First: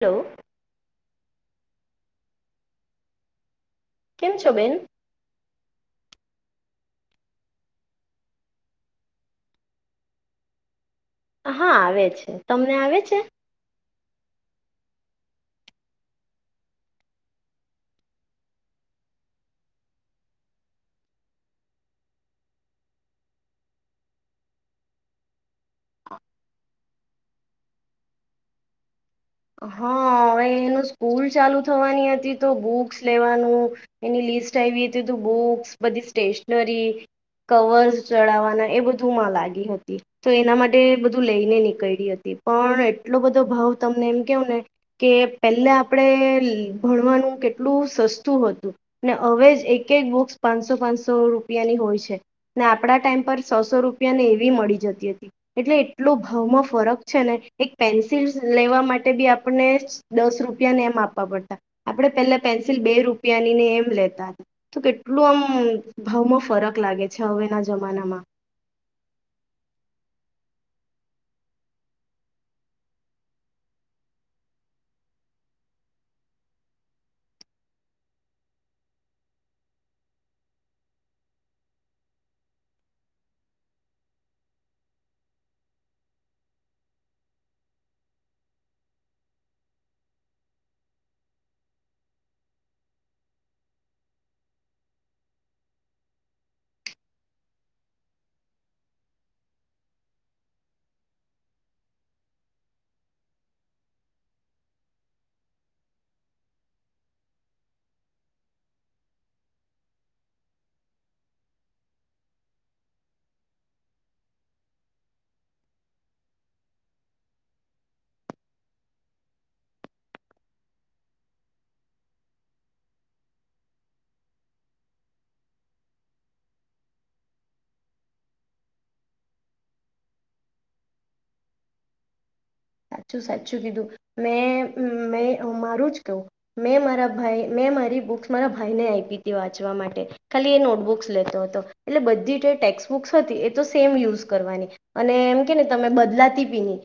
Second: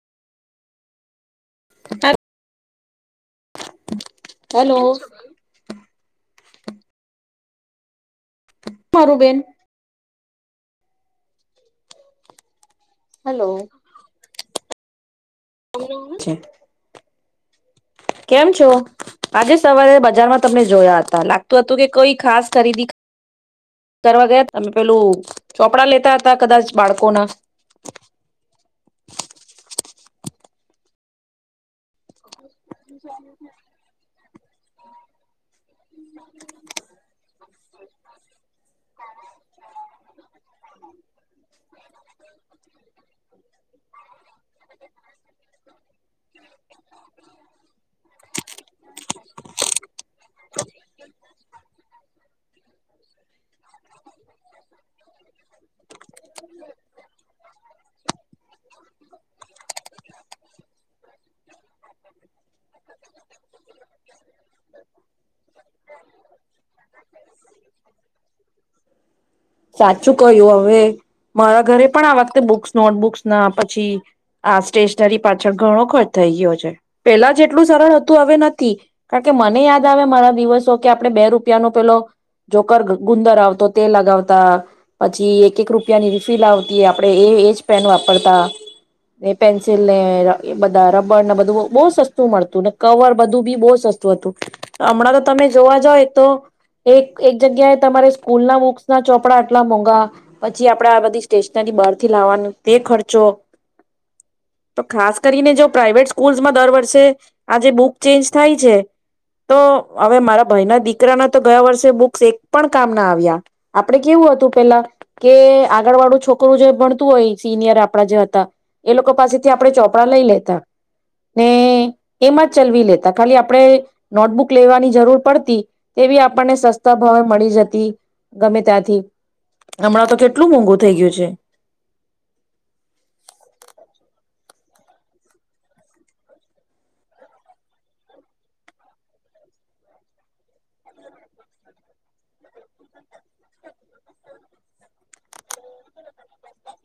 Hello. ત કેમ છો [unintelligible] બેન હલો. [unintelligible] હા આવે છે તમે તમને આવે છે. હેલો છે. કેમ છો આજે સવારે બજારમાં તમને જોયા હતા લાગતું હતું કે કોઈ ખાસ ખરીદી કરવા ગયા તમે પેલું ચોપડા લેતા હતા કદાચ બાળકોના હા હવે એનું સ્કૂલ ચાલુ થવાનું તો બુક્સ લેવાનું એની લિસ્ટ બૂક્સ બધી સ્ટેશનરી કવર ચડવાના એ બધું મા લાગી હતી તો એના માટે લઈને નીકળી હતી પણ એટલો બધો ભાવ કે પેલા આપડે ભણવાનું કેટલું સસ્તું હતું ને હવે એક એક બુક પાનસો સો પાંચસો રૂપિયાની હોય છે ને આપડા ટાઈમ પર સસો રૂપિયા ને એવી મળી જતી હતી એટલે એટલો ભાવમાં ફરક છે ને એક પેન્સિલ લેવા માટે બી આપને દસ રૂપિયાને એમ આપવા પડતા આપણે પેલા પેન્સિલ બે રૂપિયાનીને એમ લેતા હતા તો કેટલું આમ ભાવમાં ફરક લાગે છે હવેના જમાનામાં ક્યું હવે, મારા ઘરે પણ આ વખતે બુક્સ નોટબુક્સ ના પછી, આ સ્ટેશનરી પાછળ ઘણો ખર્ચ થઈ ગયો છે, પેલા જેટલું સરળ હતું હવે નથી, કારણ કે મને યાદ મારા દિવસો કે આપણે બે રૂપિયા નો પેલો, જોકર ગુંદર આવતો તે લગાવતા, પછી એક એક રૂપિયાની રિફીલ આવતી આપે એ એજ પેન વાપરતા, એ પેન્સિલને બધા રબડને બધું બહ સસ્તું મળતું ને કવર બધું બી બહુ સસ્તું હતું. હમણાં તો તમે જોવા જ તો, એક એક જગ્યાએ તમારે સ્કૂલ ના બુક્સ ના ચોપડા આટલા મોંઘા, પછી આપણેે આ બધી સ્ટેશનરી બહારથી લાવવાનું તે ખર્ચો, તો ખાસ કરીને જો પ્રાાઈવેટ સ્કૂલ્સમાં દર વર્ષે, આજે બુક ચેન્જ થાય છે તો હવે મારા ભાઈ ના દીકરાના તો ગયા વર્ષે બુક્સ એક પણ કામ ના આવ્યા, આપે કેવું હતું પેલા કે આગળ વાળું છોકરું જે ભણતું હોય સિનિયર આપણા જે હતા, એ લોકો પાસેથી આપણે ચોપડા લઈ લેતા, ને એમાં જ ચલવી લેતા ખાલી આપણે નોટબુક લેવાની જરૂર પડતી તેવી, આપણને સસ્તા ભાવે મળી જતી, ગમે ત્યાંથી, હમણાં તો કેટલું મોંઘુ થઈ ગયું છે. સાચું સાચું કીધું, મેં મે મારું જ કહું, મેં મારા ભાઈ મેં મારી બુક્સ મારા ભાઈને આપી હતી વાંચવા માટે ખાલી એ નોટબુક્સ લેતો હતો, એટલે બધી જે ટેક્સ બુક્સ હતી એ તો સેમ યુઝ કરવાની, અને એમ કે ને તમે બદલાતી ભી ની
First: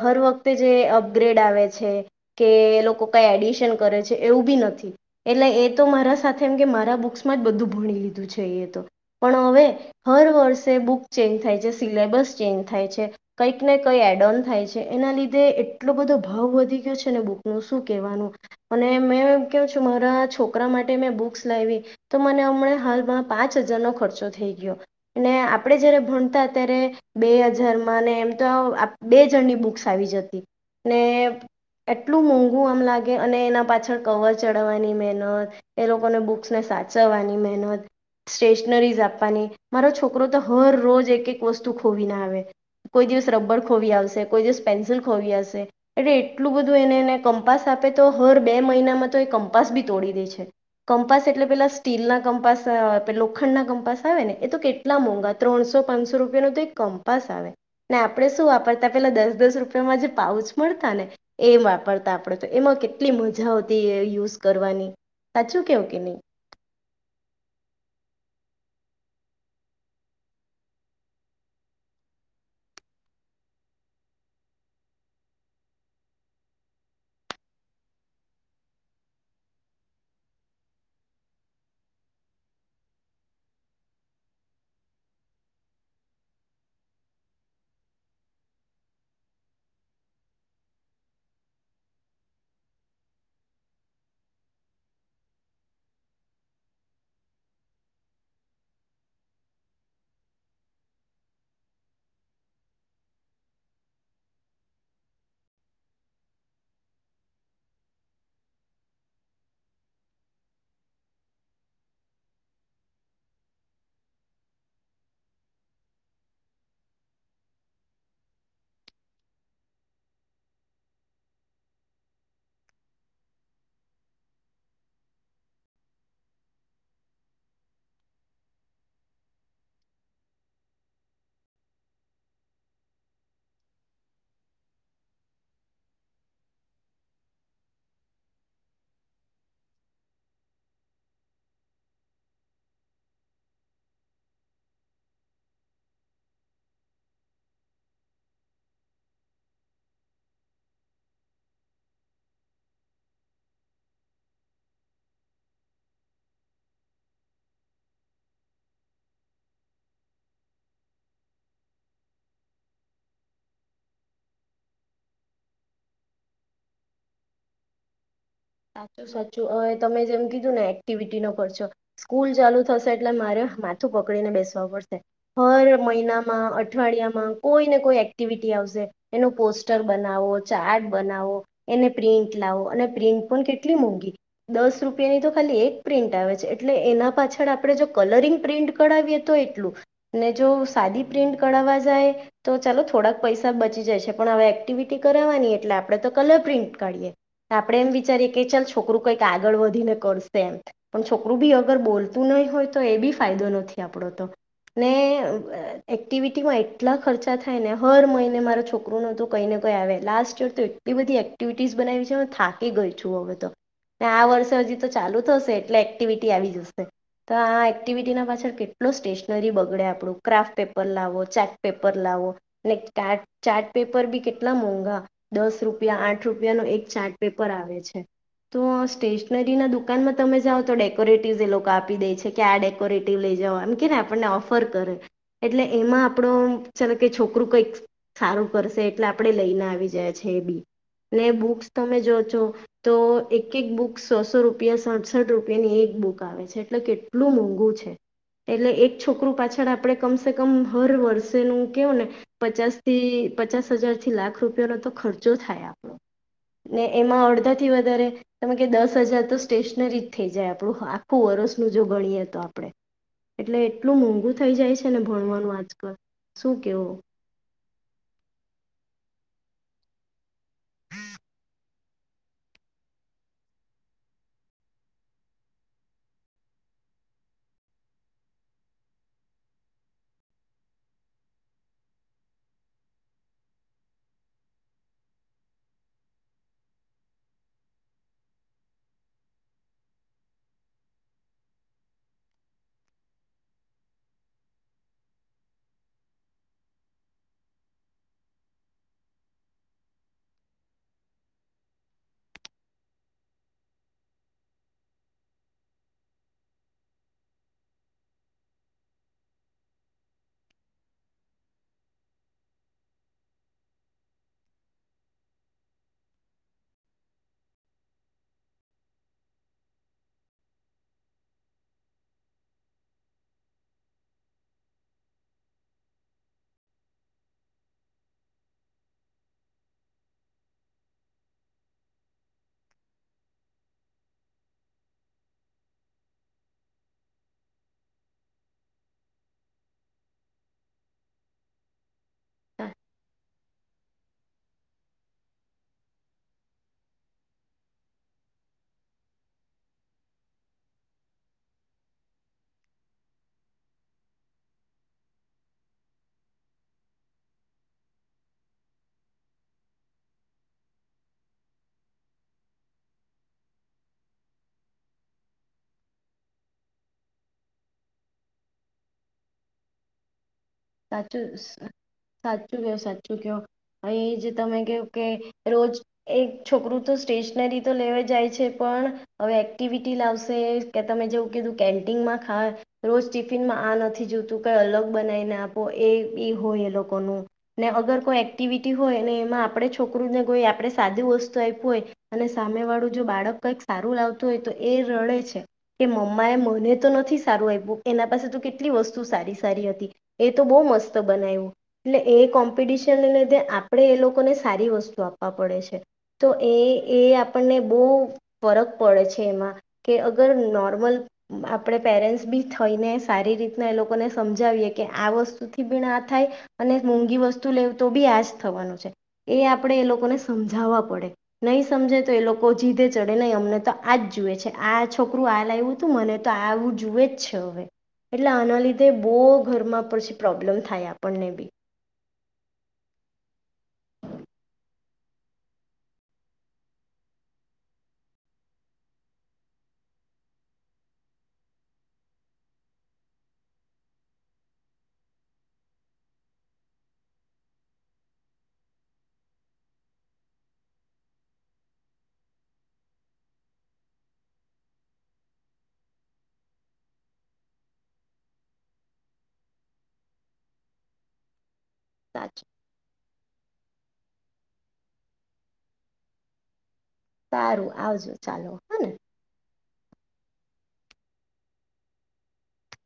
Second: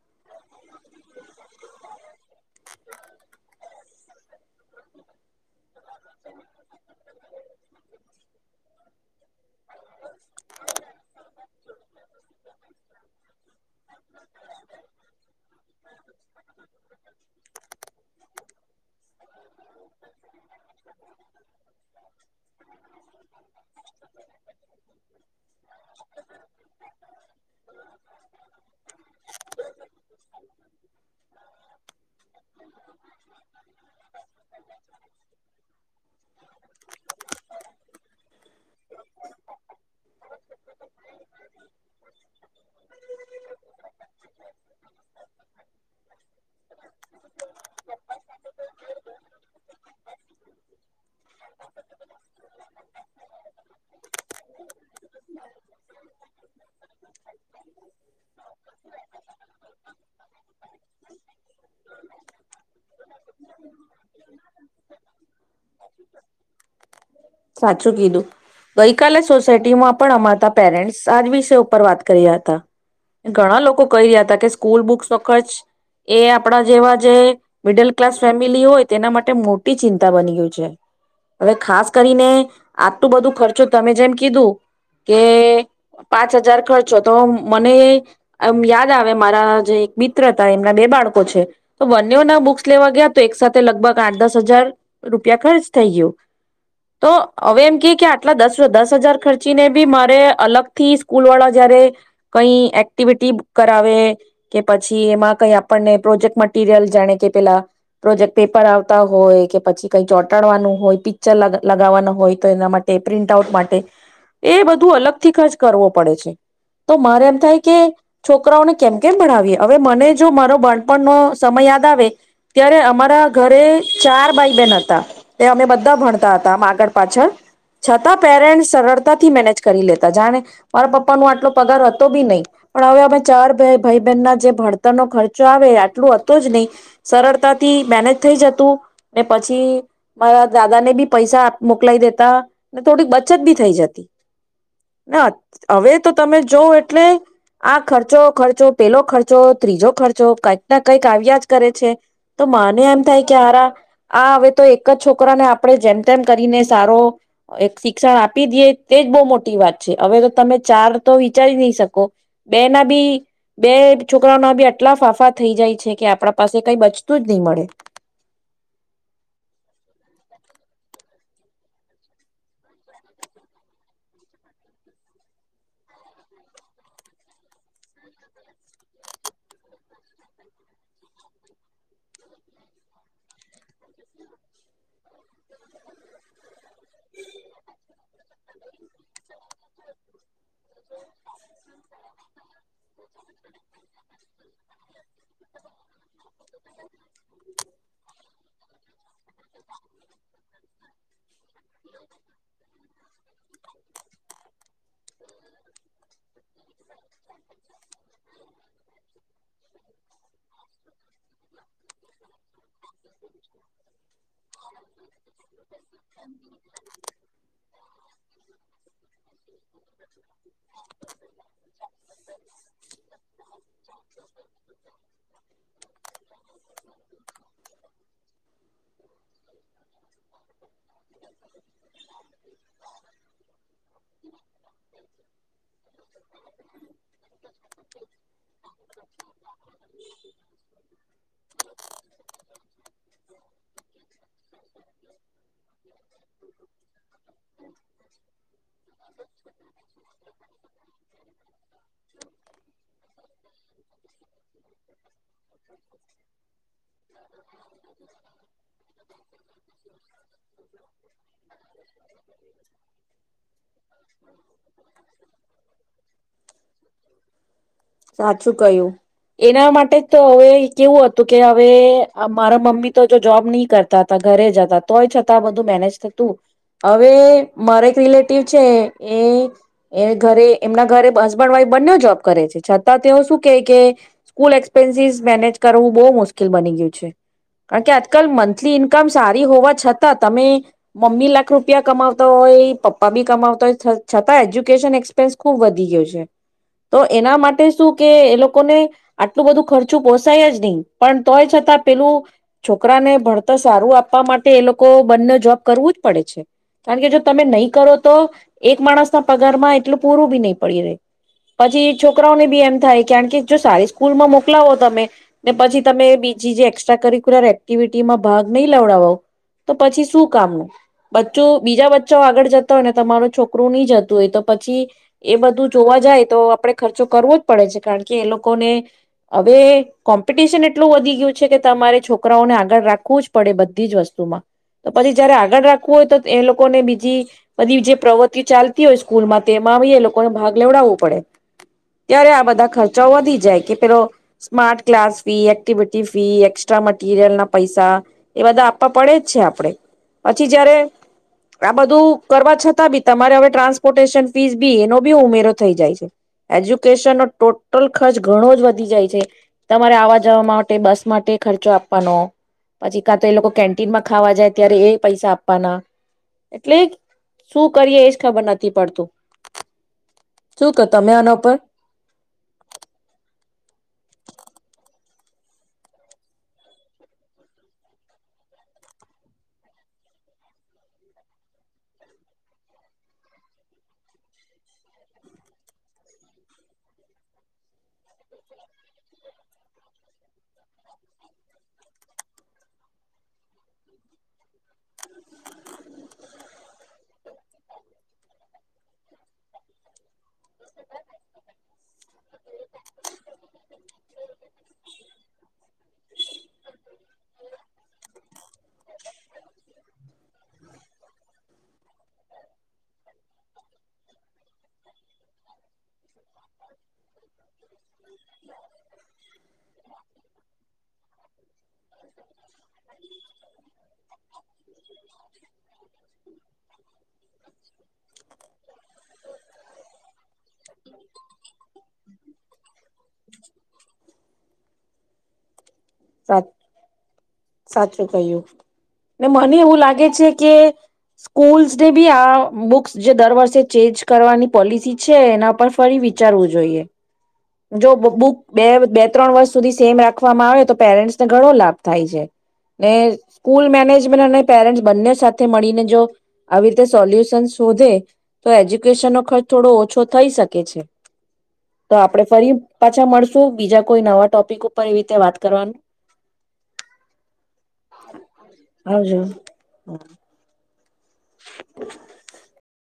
હર વખતે જે અપગ્રેડ આવે છે, કે એ લોકો કાંઈ એડિશન કરે છે એવું બી નથી, એટલે એ તો મારા સાથે એમ કે મારા બુક્સમાં જ બધું ભળી લીધું છે એ યે તો હવે હર વર્ષે બુક ચેન્જ થાય છે સિલેબસ ચેન્જ થાય છે, ક ને કઈ એડ ઓન થાય છે. એના લીધે એટલો બધો ભાવ વધી ગયો છે ને બુક નું શું કેહેવાનું. એને મેં એમ કહું છુ મારાં છો છોકરા માટે મેં બુક્સ લાવી, તો મને હમણાં હાલમાં પાંચ હજારનો ખર્ચો થઈ ગયો, અને આપણે જ્યારે ભણતા ત્યારે બે હજારમાં એમ તો બે જણની બુ બુક્સ આવી જતી, ને એટલું મોંઘું આમ લાગે અને એના પાછળ કવર ચડવાની મહેનત. એ લોકોને બુક્સને સાચવવાની મહેનત, સ્ટેશનરીઝ આપવાની, મારો છોકરો તો હર રોજ એક એક વસ્તુ ખોવી ના આવે, કોઈ દિવસ રબર ખોવી આવશે. કોઈ દિવસ પેન્સિલ ખોવી હશે, એટલે એટલું બધું એને કંપાસ આપે તો હર બે મહિનામાં તો એ કંપાસ બી તોડી દે છે, કંપાસ એટલે પેલા સ્ટીલના કંપાસ લોખંડના કંપાસ આવે ને એ તો કેટલા મોંઘા ત્રણસો પાંચસો રૂપિયા ન તો એ કંપાસ આવે, ને આપણે શું વાપરતા પેલા દસ દસ રૂપિયામાં જે પાઉચ મળતા ને એ વાપરતા આપણે તો એમાં કેટલી મજા આવતી યુઝ કરવાની સાચું કેવ કે નહી. સાચું કીધું ગઈકાલે સોસાયટીમાં પણ અમારા પેરેન્ટ્સ આજ વિષય ઉપર વાત કર્યા હતા, ઘણા લોકો કહી રહ્યા હતા કે સ્કૂલ બુક્સ વખત એ આપણા જેવા જે મિડલ ક્લાસ ફેમિલી હોય તેના માટે ચિંતા બની ગયું છે, હવે ખાસ કરીને આટલું બધું ખર્ચો તમે જેમ કીધું, કે પાંચ હજાર ખર્ચો તો મનેમ યાદ આવે મારા જે એક મિત્ર હતા એમના બે બાળકો છે, તો બંનેના બુક્સ લેવા ગયા તો એક સાથે લગભગ આઠ દસ હજાર રૂપિયા ખર્ચ થઈ ગયું, તો હવે એમ ક કે આટલા દસ દસ હજાર ખર્ચીને બી મારે અલગથી સ્કૂલ વાળા જયારે, કઈ એક્ટિવિટી કરાવે કે પછી એમાં કઈ આપણને પ્રોજેક્ટ મટીિરિયલ જાણે, કે પેલા પ્રોજેક્ટ પેપર આવતા હોય કે પછી કઈ ચોંટાડવાનું હોય પિક્ચર લગાવવાનું હોય તો એના માટે પ્રિન્ટ આઉટ માટે, એ બધું અલગ થી ખચ કરવો પડે છે, તો મારે એમ થાય કે છોકરાઓને કેમ કેમ ભણાવીએ, હવે મને જો મારો બાણપણનો સમય યાદ આવે ત્યારે અમારા ઘરે ચાર ભાઈબહેન હતા, તે અમે બધા ભણતા હતા આમ આગળ પાછળ, છતાં પેરેન્ટસ સરળતાથી મેનેજ કરી લેતા જાણે, મારા પપ્પા નો આટલો પગાર હતો બી નહી, પણ હવે અમે ચાર ભાઈ બહેન ના જે ભણતરનો ખર્ચો આવે આટલું હતો જ નહી, સરળતાથી મેનેજ થઈ જતું. ને પછી મારા દાદા ને બી પૈસા મોકલાય દેતા ને થોડીક બચત બી થઈ જતી, હવે તો તમે જોવ એટલે, આ ખર્ચો ખર્ચો પેલો ખર્ચો ત્રીજો ખર્ચો કઈક ના કંઈક આવ્યા જ કરે છે, તો માને એમ થાય કે હાર આ હવે તો એક જ છોકરાને આપણે જેમ તેમ કરીને સારો, એક શિક્ષણ આપી દઈએ તેજ બહુ મોટી વાત છે હવે તો તમે ચાર તો વિચારી નહી શકો, બે ના બી બે છોકરાના બી આટલા ફાંફા થઈ જાય છે કે આપણા પાસે કઈ બચતું જ નહી મળે. સાચું સાચું હવે તમે જેમ કીધું ને એક્ટિવિટીનો કરશો, સ્કૂલ ચાલુ થશે એટલે મારે માથું પકડીને બેસવા પડશે, હર મહિનામાં અઠવાડિયામાં કોઈ ને કોઈ એક્ટિવિટી આવશે, એનું પોસ્ટર બનાવો ચાર્ટ બનાવો, એને પ્રિન્ટ લાવો અને પ્રિન્ટ પણ કેટલી મૂંઘી, દસ રૂપિયાની તો ખાલી એક પ્રિન્ટ આવે છે એટલે એના પાછળ આપણે જો કલરિંગ પ્રિન્ટ કઢાવીએ તો એટલું, ને જો સાદી પ્રિન્ટ કઢાવવા જાય તો ચાલો થોડાક પૈસા બચી જાય છે પણ હવે એક્ટિવિટી કરાવની એટલે આપણે તો પ્રિ કરી આપણે એક ચાલ છોકરો કઈક આગળ વધીને કરશે એમ, પણ છોકરું બી અગર બોલતું નહીં હોય તો એ બી ફાયદો ન નથી આપણો તો, ને એક્ટિવિટીમાં એટલા ખર્ચા થાય ને હર મહિને મારો છોકરોનું તો કંઈ ને કંઈ આવે લાસ્ટ યર તો એટલી બધી એક્ટિવિટીઝ બનાવી છેમાં થાક કી ગય. આ વર્ષે હજી તો ચાલુ થશે એટલે એક્ટિવિટી આવી જશે તો આ એક્ટિવિટી પાછળ કેટલો સ્ટેશનરી બગડે આપણું ક્રાફ્ટ પેપર લાવો ચાર્ટ પેપર લાવો ચાર્ટ પેપર બી કેટલા મોંઘા દસ રૂપિયા આઠ રૂપિયા ન એક ચાર્ટ તો સ્ટેશનરી ના દુકાનમાં તમે જાઓ તો ડેકોરેટિવસ એ લોકો આપી દે છે કે આ ડેકોરેટિવ લઈ જઓ આમ કે ને આપણને ઓફર કરે એટલે એમાં આપણો ચ કે છોકરું કઈક સારું કરશે એટલે આપણે લઈને આવી જાય છે એ બી અને એ બુસ તમે જો છો તો એક એક બુક સોસો રૂપિયા સડસઠ રૂપિયાની એક બુક આવે છે એટલે કેટલું મોંઘું છે એટલે એક છોકરું પાછળ આપણે કમસે કમ હર વર્ષેનું કેવું ને પચાસ થી પચાસ હજારથી લાખ રૂપિયાનો તો ખર્ચો થાય આપણો. ને એમાં અડધા સૌથી વધારે ત કે દસ હજાર તો સ્ટેશનરી જ થઈ જાય આપણું આખું વરસનું જો ગણીએ તો આપડણે એટલે એટલું મોંઘું થઈ જાય છે ને ભણવાનું આજકાલ શું કેવું? સાચું કહ્યું એના માટે જ તો હવે કેવું હતું કે હવે મારા મમ્મી તો જો જોબ નહી કરતા હતા ઘરે જતા તોય છતાં બધું મેનેજ થતું હવે મારા એક રિલેટિવ છે એ ઘરે એમના ઘરે હસબન્ડ વાઈફ બંને જોબ કરે છે છતાં તેઓ શું કેહે કે સ્કૂલ એક્સપેન્સિસ મેનેજ કરવું બહુ મુશ્કેલ બની ગયું છે. કારણ કે આજકાલ મંથલી ઈન્કમ સારી હોવા છતાં તમે મમ્મી લાખ રૂપિયા કમાવતા હોય પપ્પા બી કમાવતા હોય છતાં એજ્યુકેશન એક્સપેન્સ ખુબ વધી ગયો છે તો એના માટે શું કે એ લોકોને આટલું બધું ખર્ચું પોસાય જ નહીં પણ તોય છતાં પેલું છોકરાને ભણતર સારું આપવા માટે એ લોકો બંને જોબ કરવું જ પડે છે કારણ કે જો તમે નહી કરો તો એક માણસ ના પગારમાં એટલું પૂરું બી નહી પડી રહે પછી છોકરાઓને બી એમ થાય કારણ કે જો સારી સ્કૂલમાં મોકલાવો તમે ને પછી તમે બીજી જે એસ્ટ્રા કરિક્યુલર એક્ટિવિટીમાં ભાગ નહીં લવડાવો તો પછી શું કામનું બચ્ચો બીજા બચ્ચા આગળ જતા હોય ને તમારું છોકરું નહી જતું હોય તો પછી એ બધું જોવા જાય તો આપણે ખર્ચો કરવો જ પડે છે કારણ કે એ લોકોને હવે કોમ્પિટિશન એટલું વધી ગયું છે કે તમારે છોકરાઓને આગળ રાખવું જ પડે બધી જ વસ્તુમાં તો પછી જયારે આગળ રાખવું હોય તો એ લોકોને બીજી બધી જે પ્રવૃતિઓ ચાલતી હોય સ્કૂલમાં તેમાં એ લોકોને ભાગ લેવડાવવું પડે. ત્યારે આ બધા ખર્ચા વધી જાય કે કે ઓલો smart class fee activity fee એક એસ્ટ્રા મટીરિયલ ના પૈસા એ બધા આપવા પડે જ છે આપણે પછી જયારે આ બધું કરવા છતાં બી તમારે હવે ટ્રાન્સપોર્ટેશન ફીસ બી એનો બી ઉમેરો થઈ જાય છે એજ્યુકેશનનો ટોટલ ખર્ચ ઘણો જ વધી જાય છે તમારે આવા જવા માટે બસ માટે ખર્ચો આપવાનો પછી કાં તો એ લોકો કેન્ટીનમાં ખાવા જાય ત્યારે એ પૈસા આપવાના એટલે શું કરીએ એજ ખબર નથી પડતું. શું ક તમે સાચું આના પર સાચું કયો સાચું કયો અ એ જ તમે કે કે રોજ એક છોકરું તો સ્ટેશનરી તો લેવા જાય છે પણ હવે એક્ટિવિટી લાવશે કે તમે જેવું કીધું કેન્ટીનમાં ખા રોજ ટિફિનમાં આ નથી જોતું કઈ અલગ બનાવીને આપ તો એ બ હોય એ લોકોનું ને અગર કોઈ એક્ટિવિટી હોય ને એમાં આપણે છોકરુંને કોઈ આપણે સાદું વસ્તુ આપું હોય અને સામેવાળું જો બાળક કંઈક સારું લાવતું હોય તો એ રડે છે કે મમ્માએ મને તો નથી સારું આપવું એના પાસે તો કેટલી વસ્તુ સારી સારી હતી. એ તો બહુ મસ્ત બનાવ્યું એટલે એ કોમ્પિટિશનને લીધે આપણે એ લોકોને સારી વસ્તુ આપવા પડે છે તો એ એ આપણને બહુ ફરક પડે છે એમાં કે અગર નોર્મલ આપણે પેરેન્ટ્સ બી થઈને સારી રીતના એ લોકોને સમજાવીએ. કે આ વસ્તુ ભી આ થાય અને મોંઘી વસ્તુ લેવ તો બી આજ થવાનું છે એ આપડે એ લોકોને સમજાવવા પડે નહીં સમજે તો એ લોકો જીદે ચડે નહી અમને તો આજ જુએ છે આ છોકરું આ લાવું તું મને તો આ આવું જુએ જ છે હવે એટલે અના લિધે બવ ઘરમાં પડશે પ્રોબ્લેમ થાય આપણને બી. [inaudible] સાત સાચું કહ્યું ને મને એવું લાગે છે કે સ્કૂલ્સને બી આ બુક્સ જે દર વર્ષે ચેન્જ કરવાની પોલિસી છે એના પર ફરી વિચારવું જોઈએ જો બુક બે બે ત્રણ વર્ષ સુધી સેમ રાખવામાં આવે તો પેરેન્ટ્સને ઘણો લાભ થાય છે ને સ્કૂલ મેનેજમેન્ટ અને પેરેન્ટ બંને સાથે મળીને જો આવી રીતે સોલ્યુશન શોધે તો એજ્યુકેશનનો ખર્ચ થોડો ઓછો થઈ શકે છે. તો આપડે સાચું ફરી પાછા મળશુ બીજા કોઈ નવા ટોપિક ઉપર એવી રીતે વાત કરવાનું સારું આવજો ચાલો હે ને હમ [unintelligible] [inaudible]